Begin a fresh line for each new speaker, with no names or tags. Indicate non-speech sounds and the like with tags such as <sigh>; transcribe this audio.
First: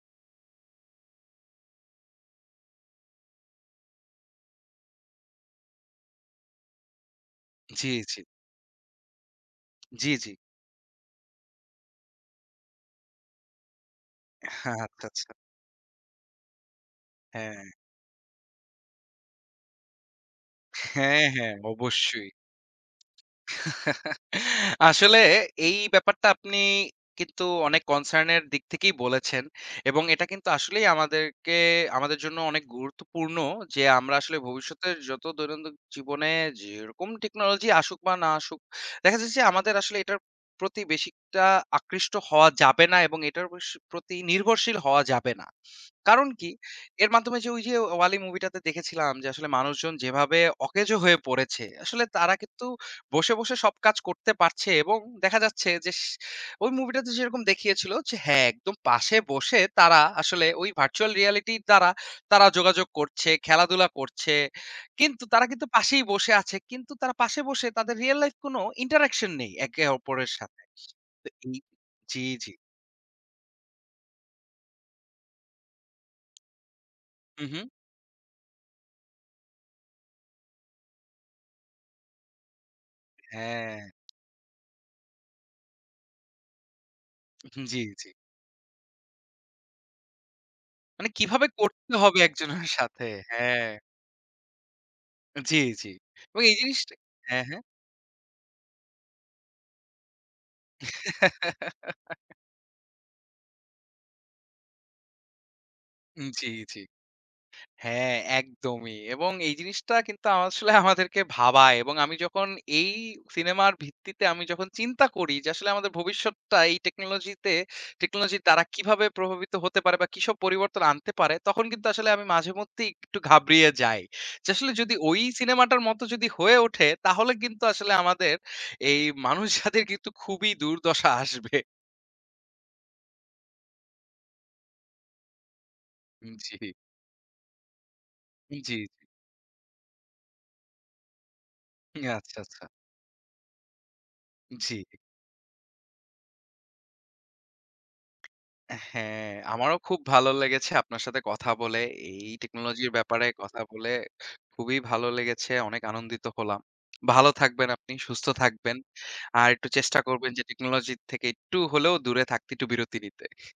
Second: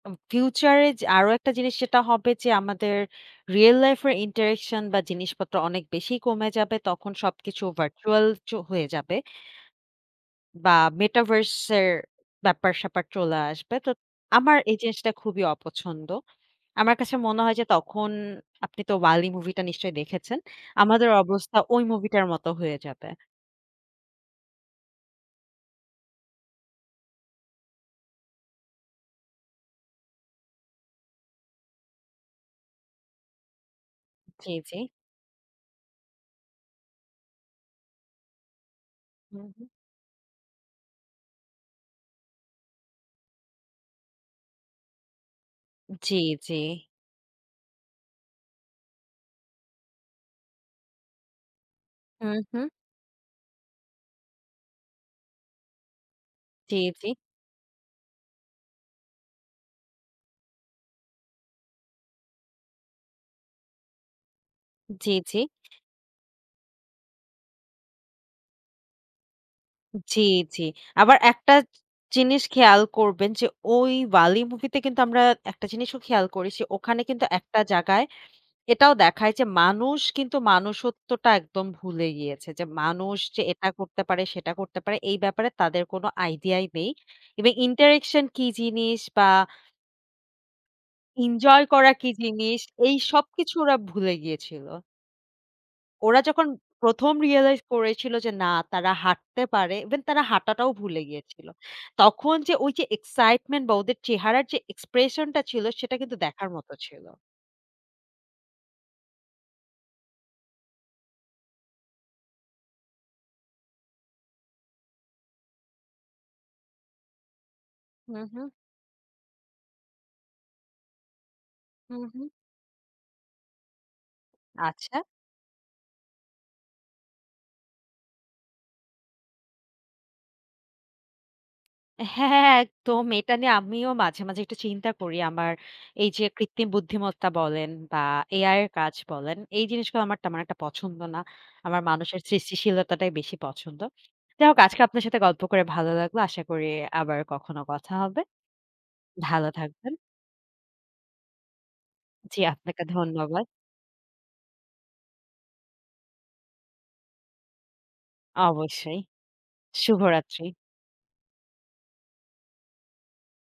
উম future এ যে আরো একটা জিনিস সেটা হবে যে, আমাদের রিয়েল লাইফ এর interaction বা জিনিসপত্র অনেক বেশি কমে যাবে। তখন সবকিছু
জি, জি।
virtual চ হয়ে যাবে।
জি, জি।
বা Metaverse এর ব্যাপার-স্যাপার চলে আসবে। তো আমার এই
আচ্ছা,
জিনিসটা
আচ্ছা।
খুবই অপছন্দ। আমার কাছে মনে হয় যে,
হ্যাঁ।
তখন আপনি তো 'WALL·E' মুভিটা নিশ্চয়ই দেখেছেন, আমাদের
হ্যাঁ, হ্যাঁ
অবস্থা ওই মুভিটার
অবশ্যই!
মতো হয়ে যাবে।
<chuckles> আসলে, এই ব্যাপারটা আপনি কিন্তু অনেক concern এর দিক থেকেই বলেছেন। এবং এটা কিন্তু আসলেই আমাদেরকে আমাদের জন্য অনেক গুরুত্বপূর্ণ যে, আমরা আসলে
জি, জি।
ভবিষ্যতের যত দৈনন্দিন জীবনে যেরকম টেকনোলজি আসুক বা না আসুক, দেখা যাচ্ছে
হুম, হু।
আমাদের আসলে এটার প্রতি বেশি একটা আকৃষ্ট হওয়া যাবে না এবং এটার বেশ প্রতি নির্ভরশীল হওয়া যাবে না।
জি,
কারণ কি?
জি।
এর মাধ্যমে যে ওই যে 'WALL·E' মুভিটাতে দেখেছিলাম যে, আসলে মানুষজন যেভাবে অকেজো হয়ে পড়েছে, আসলে তারা
হুম, হু।
কিন্তু বসে, বসে সব কাজ করতে পারছে এবং দেখা যাচ্ছে যেস ওই
জি, জি।
মুভিটাতে যেরকম দেখিয়েছিল যে, হ্যাঁ! একদম পাশে বসে তারা আসলে ওই virtual reality র দ্বারা তারা যোগাযোগ করছে, খেলাধুলা করছে।
জি,
কিন্তু
জি।
তারা কিন্তু পাশেই বসে আছে। কিন্তু তারা পাশে বসে তাদের রিয়েল লাইফ কোনো interaction নেই একে
জি,
অপরের সাথে।
জি। আবার
তো
একটা
এই
চ
জি,
জিনিস
জি।
খেয়াল করবেন যে, ওই 'WALL·E' মুভিতে কিন্তু আমরা একটা জিনিসও খেয়াল করেছি ওখানে কিন্তু একটা
উম-হু।
জাগায় এটাও দেখায় যে মানুষ কিন্তু মনুষ্যত্বটা একদম ভুলে গিয়েছে। যে মানুষ যে এটা
হ্যাঁ।
করতে পারে, সেটা করতে পারে, এই ব্যাপারে তাদের কোনো আইডিয়াই নেই। eve
উ-হুম জি, জি।
interaction কি জিনিস, বা
মানে কিভাবে
ইনজয় করা
করতে
কি
হবে <scoffs>
জিনিস,
একজনের
এই
সাথে
সবকিছু
হ্যাঁ।
ওরা ভুলে গিয়েছিল!
আ জি, জি।
ওরা
এবং
যখন
এই জিনিসটা
১ম
হ্যাঁ, হ্যাঁ।
realize করেছিল যে, "না! তারা হাঁটতে পারে!" even তারা হাঁটাটাও ভুলে গিয়েছিল।
<giggles>
তখন যে ওই যে excitement বা ওদের চেহারার যে expression টা ছিল, সেটা কিন্তু
উম জি,
দেখার মত
জি।
ছিল!
হ্যাঁ, একদমই! এবং এই জিনিসটা কিন্তু আসলে <scoffs> আমাদেরকে ভাবায় এবং আমি যখন এই সিনেমার ভিত্তিতে আমি যখন চিন্তা করি, যে আসলে আমাদের ভবিষ্যৎটা এই টেকনোলজিতে,
হু,
টেকনোলজির
হুম।
দ্বারা কিভাবে প্রভাবিত হতে পারে বা কিসব পরিবর্তন আনতে পারে? তখন কিন্তু
হু,
আসলে আমি
হু।
মাঝেমধ্যেই একটু ঘাবড়িয়ে যাই। যে আসলে যদি
আচ্ছা।
ওই সিনেমাটার মতো যদি হয়ে ওঠে, তাহলে কিন্তু আসলে আমাদের এই মানুষ জাতির কিন্তু খুবই দুর্দশা আসবে।
<scoffs> হ্যাঁ একদম! এটা নিয়ে আমিও মাঝে, মাঝে একটু চিন্তা করি। আমার এই যে
<scoffs> উম,
কৃত্রিম
জি।
বুদ্ধিমত্তা বলেন বা
জি,
AI এর
জি।
কাজ বলেন, এই জিনিসগুলো আমার তেমন একটা পছন্দ না। আমার মানুষের
আচ্ছা, আচ্ছা।
সৃষ্টিশীলতাটাই বেশি পছন্দ। যা হোক, আজকে
জি।
আপনার সাথে গল্প করে ভালো লাগলো। আশা করি আবার কখনো কথা হবে।
হ্যাঁ,
ভালো
আমারও
থাকবেন।
খুব ভালো লেগেছে আপনার সাথে কথা বলে, এই
জি, আপনাকে
টেকনোলজির ব্যাপারে
ধন্যবা
কথা বলে খুবই ভালো লেগেছে! অনেক আনন্দিত হলাম। ভালো থাকবেন আপনি, সুস্থ থাকবেন।
অবশ্যই,
আর একটু চেষ্টা করবেন যে
শুভরাত্রি।
টেকনোলজির থেকে একটু হলেও দূরে থাকতে, একটু বিরতি নিতে।